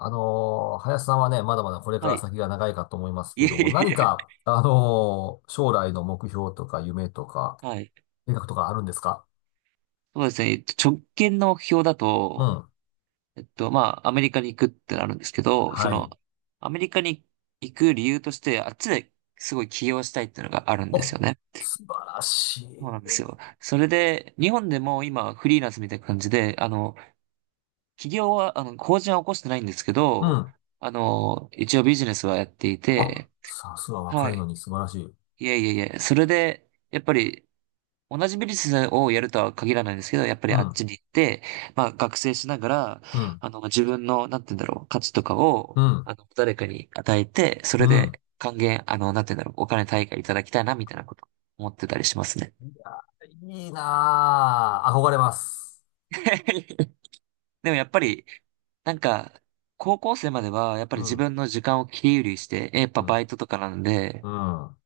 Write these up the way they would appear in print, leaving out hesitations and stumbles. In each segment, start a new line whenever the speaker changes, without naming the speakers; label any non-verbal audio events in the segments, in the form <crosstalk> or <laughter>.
林さんはね、まだまだこれか
は
ら
い。
先が長いかと思いま
<laughs>
す
い
け
えい
ど、
えい
何
え。
か、将来の目標とか夢とか、
はい。
計画とかあるんですか？
そうですね。直近の目標だ
う
と、
ん。
アメリカに行くってなるんですけど、
はい。
アメリカに行く理由として、あっちですごい起業したいっていうのがあるんで
お、
すよね。
素晴らしい。
そうなんですよ。それで、日本でも今、フリーランスみたいな感じで、起業は、法人は起こしてないんですけ
う
ど、
ん。
一応ビジネスはやってい
あ、
て、
さすが
は
若いの
い。
に素晴らしい。
いえいえいえ。それで、やっぱり、同じビジネスをやるとは限らないんですけど、やっぱり
う
あっ
ん、
ちに行って、まあ学生しながら、
うん、
自分の、なんて言うんだろう、価値とか
う
を、
ん、
誰かに与えて、そ
う
れ
ん。
で還元、あの、なんて言うんだろう、お金対価いただきたいな、みたいなこと思ってたりしますね。
いや、いいなぁ。憧れます。
<laughs> でもやっぱり、なんか、高校生までは、やっぱ
う
り自
ん、
分の時間を切り売りして、やっ
う
ぱバイ
ん、
トとかなん
う
で、
ん。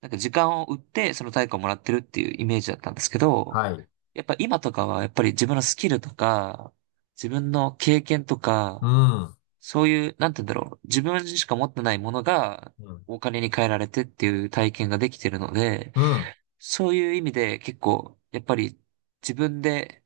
なんか時間を売って、その対価をもらってるっていうイメージだったんですけど、
はい。
やっぱ今とかは、やっぱり自分のスキルとか、自分の経験と
う
か、
ん、うん、
そういう、なんて言うんだろう、自分しか持ってないものが、お金に換えられてっていう体験ができてるので、
うん、
そういう意味で結構、やっぱり自分で、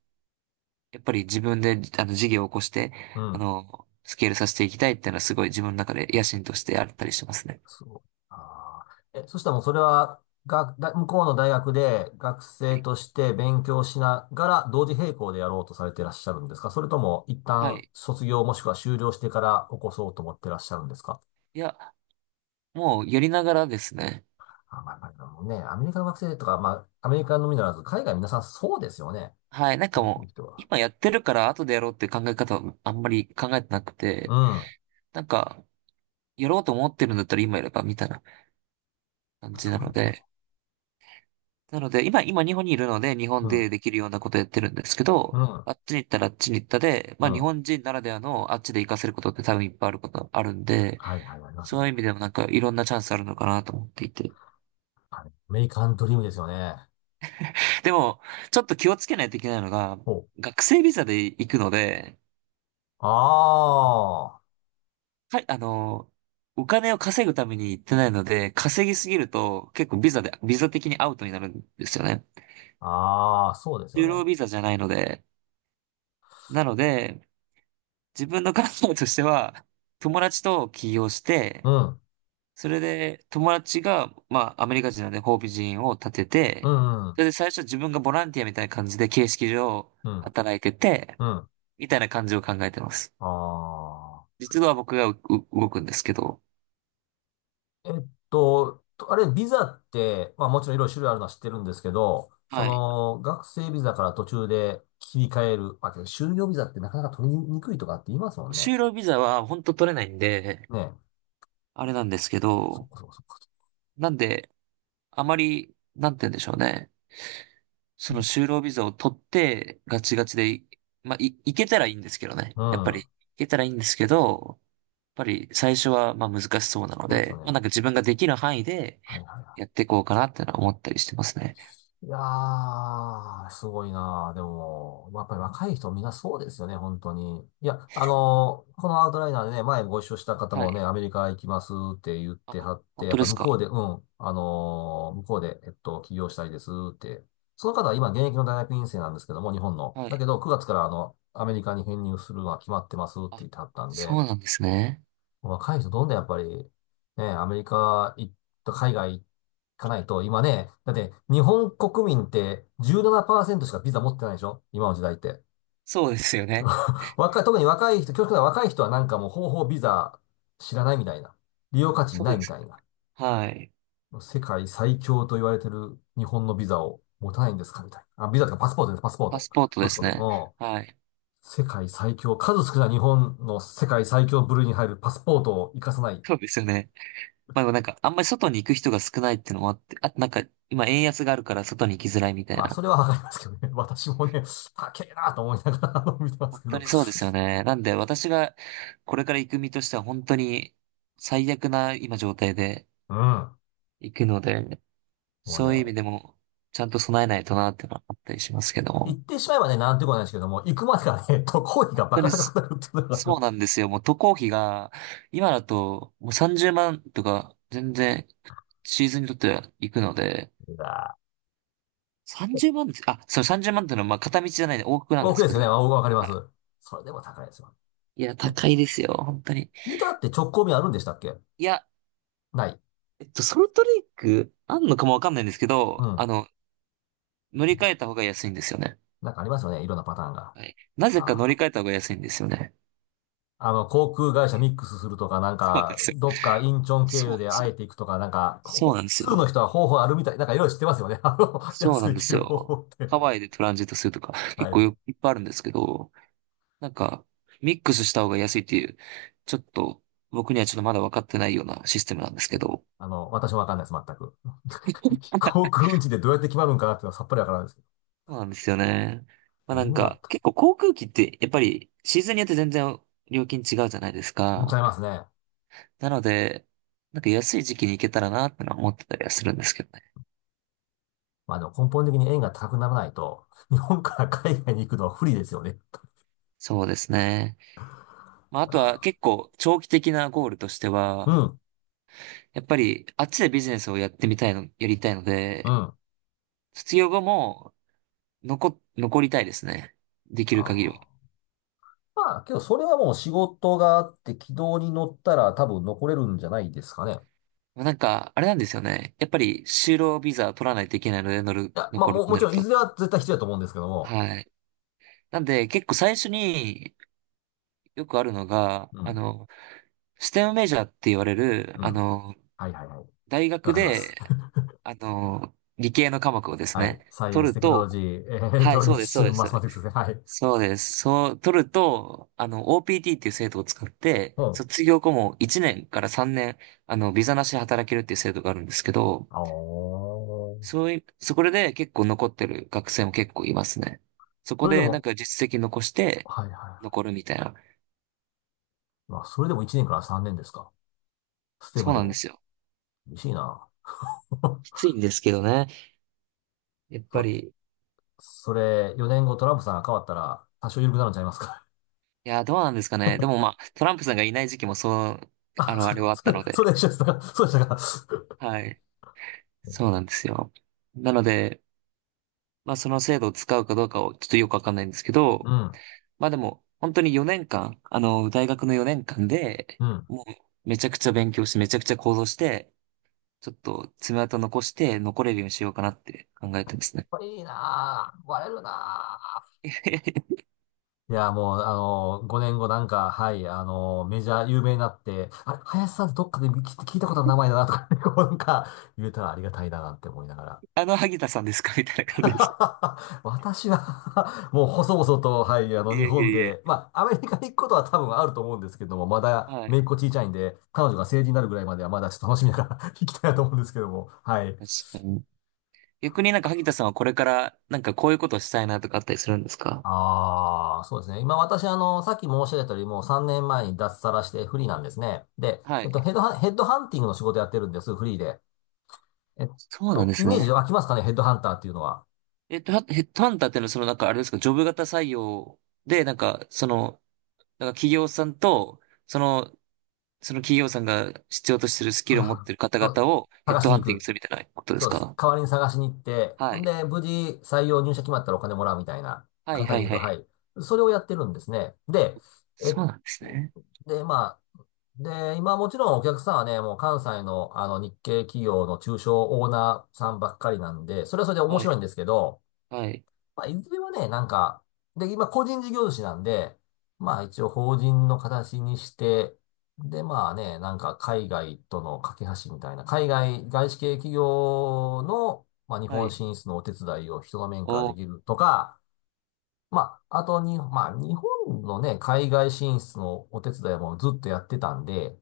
自分で、事業を起こして、
うん。
スケールさせていきたいっていうのはすごい自分の中で野心としてあったりしますね。
そう。あー、え、そしたらもうそれは、が、だ、向こうの大学で学
は
生
い。
として勉強しながら同時並行でやろうとされていらっしゃるんですか？それとも一
は
旦
い。
卒業もしくは修了してから起こそうと思ってらっしゃるんですか？
いや、もうやりながらですね。
あ、まあ、まあ、でもね、アメリカの学生とか、まあ、アメリカのみならず、海外皆さんそうですよね。
はい、なんか
でき
も
る
う、
人は。
今やってるから後でやろうっていう考え方はあんまり考えてなく
う
て、
ん。
なんか、やろうと思ってるんだったら今やればみたいな感じな
そう
の
ですよ
で、
ね。
なので、今日本にいるので、日
う
本
ん。
でできるようなことやってるんですけ
う
ど、
ん。
あっちに行ったらあっちに行ったで、ま
う
あ日
ん。
本人ならではのあっちで活かせることって多分いっぱいあることあるんで、
はいはい、あります
そう
よ
い
ね。
う意味でもなんかいろんなチャンスあるのかなと思っていて。
あれアメリカンドリームですよね。
でも、ちょっと気をつけないといけないのが、
ほう。
学生ビザで行くので、
ああ。
かあの、お金を稼ぐために行ってないので、稼ぎすぎると結構ビザ的にアウトになるんですよね。
ああ、そうですよ
就
ね。
労ビザじゃないので。なので、自分の考えとしては、友達と起業し
う
て、
ん、
それで友達が、まあ、アメリカ人なので法人を立て
う
て、
ん、う
そ
ん、
れで最初自分がボランティアみたいな感じで形式上
うん、
働いてて、
うん。
みたいな感じを考えてます。
ああ。
実は僕がうう動くんですけど、
あれ、ビザって、まあもちろんいろいろ種類あるのは知ってるんですけど、そ
はい。
の、学生ビザから途中で切り替える、まあ、けど就業ビザってなかなか取りにくいとかって言いますもんね。
就労ビザは本当取れないんで、
ねえ。
あれなんですけ
そっ
ど、
かそっかそっか。
なんで、あまり、なんて言うんでしょうね。その就労ビザを取って、ガチガチで、いけたらいいんですけどね。
う
やっぱり、
ん。
いけたらいいんですけど、やっぱり最初はまあ難しそうなの
そうですよ
で、まあ、
ね。
なんか自分ができる範囲で
はいはいは
やっ
い。
ていこうかなってのは思ったりしてますね。
いやー、すごいなー。でも、やっぱり若い人みんなそうですよね、本当に。いや、このアウトライナーでね、前ご一緒した方
は
もね、
い。
アメリカ行きますって言っ
あ、
てはって、
本
や
当
っぱ
です
向
か。
こうで、うん、向こうで、起業したいですって。その方は今現役の大学院生なんですけども、日本の。
は
だ
い。
けど、9月からあの、アメリカに編入するのは決まってますって言
あ、
ってはったんで、
そうなんですね。
若い人どんどんやっぱり、ね、アメリカ行った海外行かないと、今ね、だって日本国民って17%しかビザ持ってないでしょ今の時代って。
そうですよね。
若い、特に若い人、極端な若い人はなんかもう方法ビザ知らないみたいな。利用価値
そ
な
う
い
で
み
す
た
ね。
いな。
はい。
世界最強と言われてる日本のビザを持たないんですかみたいな。あ、ビザとかパスポートです、パスポー
パ
ト。
スポート
パ
で
スポ
す
ー
ね。
ト。
はい。
うん。世界最強、数少ない日本の世界最強部類に入るパスポートを活かさない。
そうですよね。あんまり外に行く人が少ないっていうのもあって、あとなんか、今円安があるから外に行きづらいみたい
まあ、そ
な。
れはわかりますけどね。<laughs> 私もね、高えなと思いながらあの見てます
本
け
当
ど。
にそうですよね。なんで私がこれから行く身としては本当に最悪な今状態で
<laughs> うん。
行くので、
もうね、
そういう意味でもちゃんと備えないとなっていうのはあったりしますけど
行
も。
ってしまえばね、なんてことないですけども、行くまでがね、<laughs> 渡航費が
本
バ
当
カ
に
高
そ
くなるっていうのがありま
そうな
す。
んですよ。もう渡航費が今だともう30万とか全然シーズンにとっては行くので、
いや
30万です、あ、そう30万っていうのはまあ片道じゃないで往復
ー
なん
多
で
く
す
で
け
すよ
ど、
ね。まあ僕はわかりま
は
す。
い
それでも高いですよ。
いや、
ね、
高いですよ、本当に。
ユタって直行便あるんでしたっけ？
いや、
ない。
ソルトレイク、あんのかもわかんないんですけ
う
ど、
ん。
乗り換えた方が安いんですよね。
なんかありますよね。いろんなパターンが。
はい。なぜか乗り
あー、
換えた方が安いんですよね。
あの、航空会社ミックスするとか、なん
そうなんで
か、
すよ。
どっかインチョン経
そう
由
なん
で
ですよ。
会えていくとか、なんか、
そう
ほ
なんです
通の
よ。
人は方法あるみたい。なんかいろいろ知ってますよね。<laughs> あの、
そう
安く
なんで
行け
す
る方法
よ。
っ
ハ
て。
ワイでトランジットするとか、結
は
構
い。
よいっぱいあるんですけど、なんか、ミックスした方が安いっていう、ちょっと、僕にはちょっとまだ分かってないようなシステムなんですけど、
あの、私もわかんないです、全く。<laughs> 航空運賃でどうやって決まるんかなっていうのはさっぱりわからないですけ
そうなんですよね。
ど。夢があったら、
結構航空機って、やっぱりシーズンによって全然料金違うじゃないです
うんちゃ
か。
いますね。
なので、なんか安い時期に行けたらなってのは思ってたりはするんですけどね。
まあでも根本的に円が高くならないと、日本から海外に行くのは不利ですよね。
そうですね。まあ
い
あ
や
とは結
ー、
構長期的なゴールとして
う
は、
ん、
やっぱりあっちでビジネスをやりたいの
う
で、
ん。
卒業後も残りたいですね。でき
あ
る限りは。
ー、まあ、けどそれはもう仕事があって軌道に乗ったら多分残れるんじゃないですかね。
あれなんですよね。やっぱり就労ビザ取らないといけないので、
いや、まあ
残るっ
もう、
て
も
な
ち
る
ろんい
と。
ずれは絶対必要だと思うんですけども。
はい。なんで、結構最初によくあるのが、
うん、
ステムメジャーって言われる、
うん。はいはいはい。
大
わ
学
かります。
で、理系の科目をで
<laughs>
す
はい。
ね、
サイエン
取
ス、
る
テクノロ
と、
ジー、エレク
は
ト
い、
ロニ
そう
ク
です、そう
ス、
で
マ
す。
スマティクスですね。はい。
そうです。そう、取ると、OPT っていう制度を使って、
うん。
卒業後も1年から3年、ビザなしで働けるっていう制度があるんですけど、
ああー。
そういう、そこでね結構残ってる学生も結構いますね。そ
そ
こ
れで
でなん
も、
か実績残して、
はいはいは
残るみたいな。
い。まあ、それでも1年から3年ですか。ステ
そ
ム
う
で
なんで
も。
すよ。
厳しいな。
き
<laughs>
ついんですけどね。やっぱ
そ、
り、
それ、4年後トランプさんが変わったら、多少緩くなるんちゃいますか。
いや、どうなんですかね。でもまあ、トランプさんがいない時期もそう、
<laughs>
あ
あ、
の、あれはあっ
そ
た
れ、
の
<laughs> それ、そ
で、
れ一緒でしたか。そうでしたか。
はい。そうなん
<laughs>
ですよ。なので、まあ、その制度を使うかどうかをちょっとよくわかんないんですけ
う
ど、
ん、
まあでも、本当に4年間、大学の4年間で、
うん。
もう、めちゃくちゃ勉強して、めちゃくちゃ行動して、ちょっと爪痕残して残れるようにしようかなって考えてますね。
これいいなぁ。割れるな
<laughs>
ぁ。いや、もう、5年後なんか、はい、メジャー有名になって、あれ、林さんってどっかで聞いたことある名前だなとか、<laughs> こうなんか、言えたらありがたいななんて思いながら。
萩田さんですかみたいな感じですか。
<laughs> 私は <laughs> もう細々と、はい、あ
<laughs> い
の、日
えい
本
えい
で、
え。
まあ、アメリカに行くことは多分あると思うんですけども、まだ、
は
姪
い。
っ子小さいんで、彼女が成人になるぐらいまでは、まだちょっと楽しみながら <laughs> 行きたいなと思うんですけども、はい。
確かに。逆になんか萩田さんはこれからなんかこういうことをしたいなとかあったりするんですか？
ああ、そうですね。今私、あの、さっき申し上げたよりも3年前に脱サラしてフリーなんですね。で、
はい。
ヘッドハンティングの仕事やってるんです、フリーで。えっ
そうなん
と、
で
イ
す
メージ
ね。
湧きますかね、ヘッドハンターっていうのは。
ヘッドハンターっていうのはそのなんかあれですか、ジョブ型採用で、なんか企業さんと、その、その企業さんが必要としてるス
<laughs> そ
キル
う
を
そ
持っ
う
てる方
そう
々をヘッ
探し
ド
に
ハ
行
ンティング
く。
するみたいなことで
そ
す
うです。
か？
代わりに探しに行って、
は
ほん
い。
で、無事採用入社決まったらお金もらうみたいな、
はい
簡単
は
に
い
言う
は
と、は
い。
い。それをやってるんですね。で、え、
そうなんですね。
で、まあ、で、今もちろんお客さんはね、もう関西のあの日系企業の中小オーナーさんばっかりなんで、それはそれで面
はい。
白いんですけど、
はい。
まあ、いずれはね、なんか、で、今、個人事業主なんで、まあ、一応、法人の形にして、で、まあね、なんか、海外との架け橋みたいな、海外、外資系企業の、まあ、日
は
本
い。
進出のお手伝いを人の面から
お
で
ー、
きるとか、まあ、あとに、まあ、日本のね、海外進出のお手伝いもずっとやってたんで、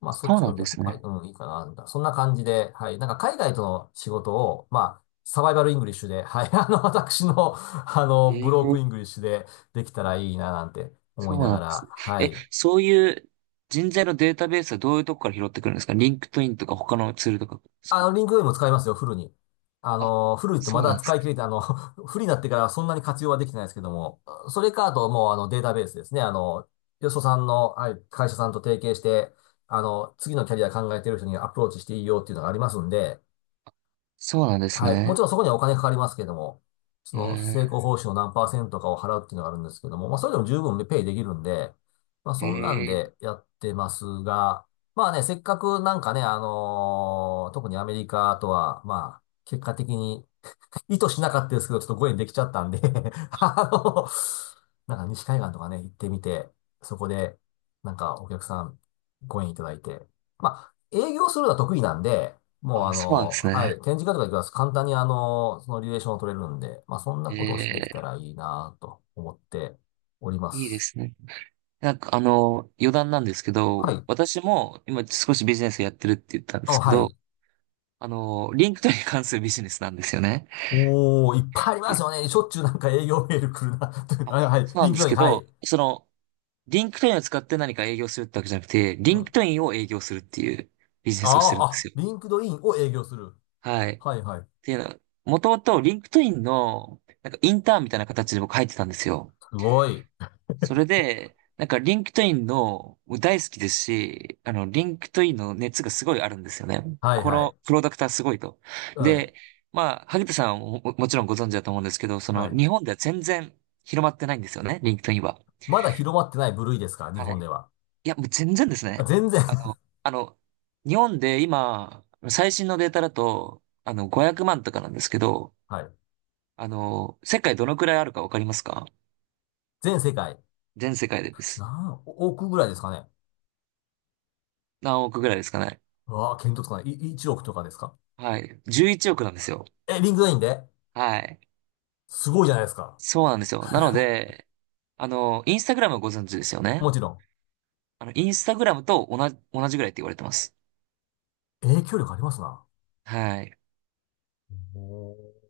まあ、そっ
そう
ち
なん
の
で
逆に、
す
まあ
ね。
うん、いいかな、みたいな。そんな感じで、はい。なんか、海外との仕事を、まあ、サバイバルイングリッシュで、はい。<laughs> あの、私の、あの、
え
ブローク
え
イングリッシュでできたらいいな、なんて思
そ
い
う
な
な
が
んです
ら、
ね。
は
え、
い。
そういう人材のデータベースはどういうとこから拾ってくるんですか？リンクトインとか他のツールとかです
あ
か？
の、リンクドインも使いますよ、フルに。あ
あ、
の、フルってま
そう
だ
なんで
使
す
い
ね。
切れて、あの、<laughs> フルになってからそんなに活用はできてないですけども、それか、あと、もう、あの、データベースですね。あの、よそさんの、はい、会社さんと提携して、あの、次のキャリア考えてる人にアプローチしていいよっていうのがありますんで、
そうなんです
はい。もち
ね。
ろんそこにはお金かかりますけども、その成功
え
報酬の何パーセントかを払うっていうのがあるんですけども、まあそれでも十分ペイできるんで、まあ
ー、
そんなん
えー、
でやってますが、まあね、せっかくなんかね、特にアメリカとは、まあ結果的に意図しなかったですけど、ちょっとご縁できちゃったんで <laughs> あの、なんか西海岸とかね、行ってみて、そこで、なんかお客さん、ご縁いただいて。まあ、営業するのは得意なんで、もうあ
あ、そうなん
の、
です
はい、
ね。
展示会とか行きます。簡単にあの、そのリレーションを取れるんで、まあそんな
え
ことをしてできたら
え。
いいなと思っておりま
いいで
す。
すね。あの、余談なんですけ
は
ど、
い。
私も今少しビジネスやってるって言ったんで
あ、
すけ
は
ど、
い。
リンクトインに関するビジネスなんですよね。
おー、いっぱいありますよね。しょっちゅうなんか営業メール来るな。 <laughs>
あ、
はい、はい。
そうな
リ
ん
ン
で
ク
す
ドイン、
け
は
ど、
い。
リンクトインを使って何か営業するってわけじゃなくて、リ
う
ンク
ん。
トインを営業するっていうビジネスをして
あ
るんで
ー、あ、
すよ。
リンクドインを営業する。
はい。っ
はいはい。
ていうのは、もともとリンクトインの、なんかインターンみたいな形で僕入ってたんですよ。
すごい。
それで、なんかリンクトインの、僕大好きですし、リンクトインの熱がすごいあるんですよね。
はい
こ
は
の
い。
プロダクターすごいと。
はい。
で、まあ、萩田さんはもちろんご存知だと思うんですけど、
はい。
日本では全然広まってないんですよね、リンクトインは。
まだ広まってない部類ですか日
は
本
い
では。
いや、もう全然です
あ、
ね。
全然。
あの、
<laughs>
あの、日本で今、最新のデータだと、500万とかなんですけど、
はい。
世界どのくらいあるかわかりますか？
全世界。
全世界でです。
何億ぐらいですかね。
何億ぐらいですかね。
うわあ、見当つかない。い、1億とかですか？
はい。11億なんですよ。
え、リンクラインで、
はい。
すごいじゃないですか。
そうなんですよ。なので、インスタグラムご存知ですよね。
もちろん。
インスタグラムと同じぐらいって言われてます。
影響力ありますな。
はい。
おー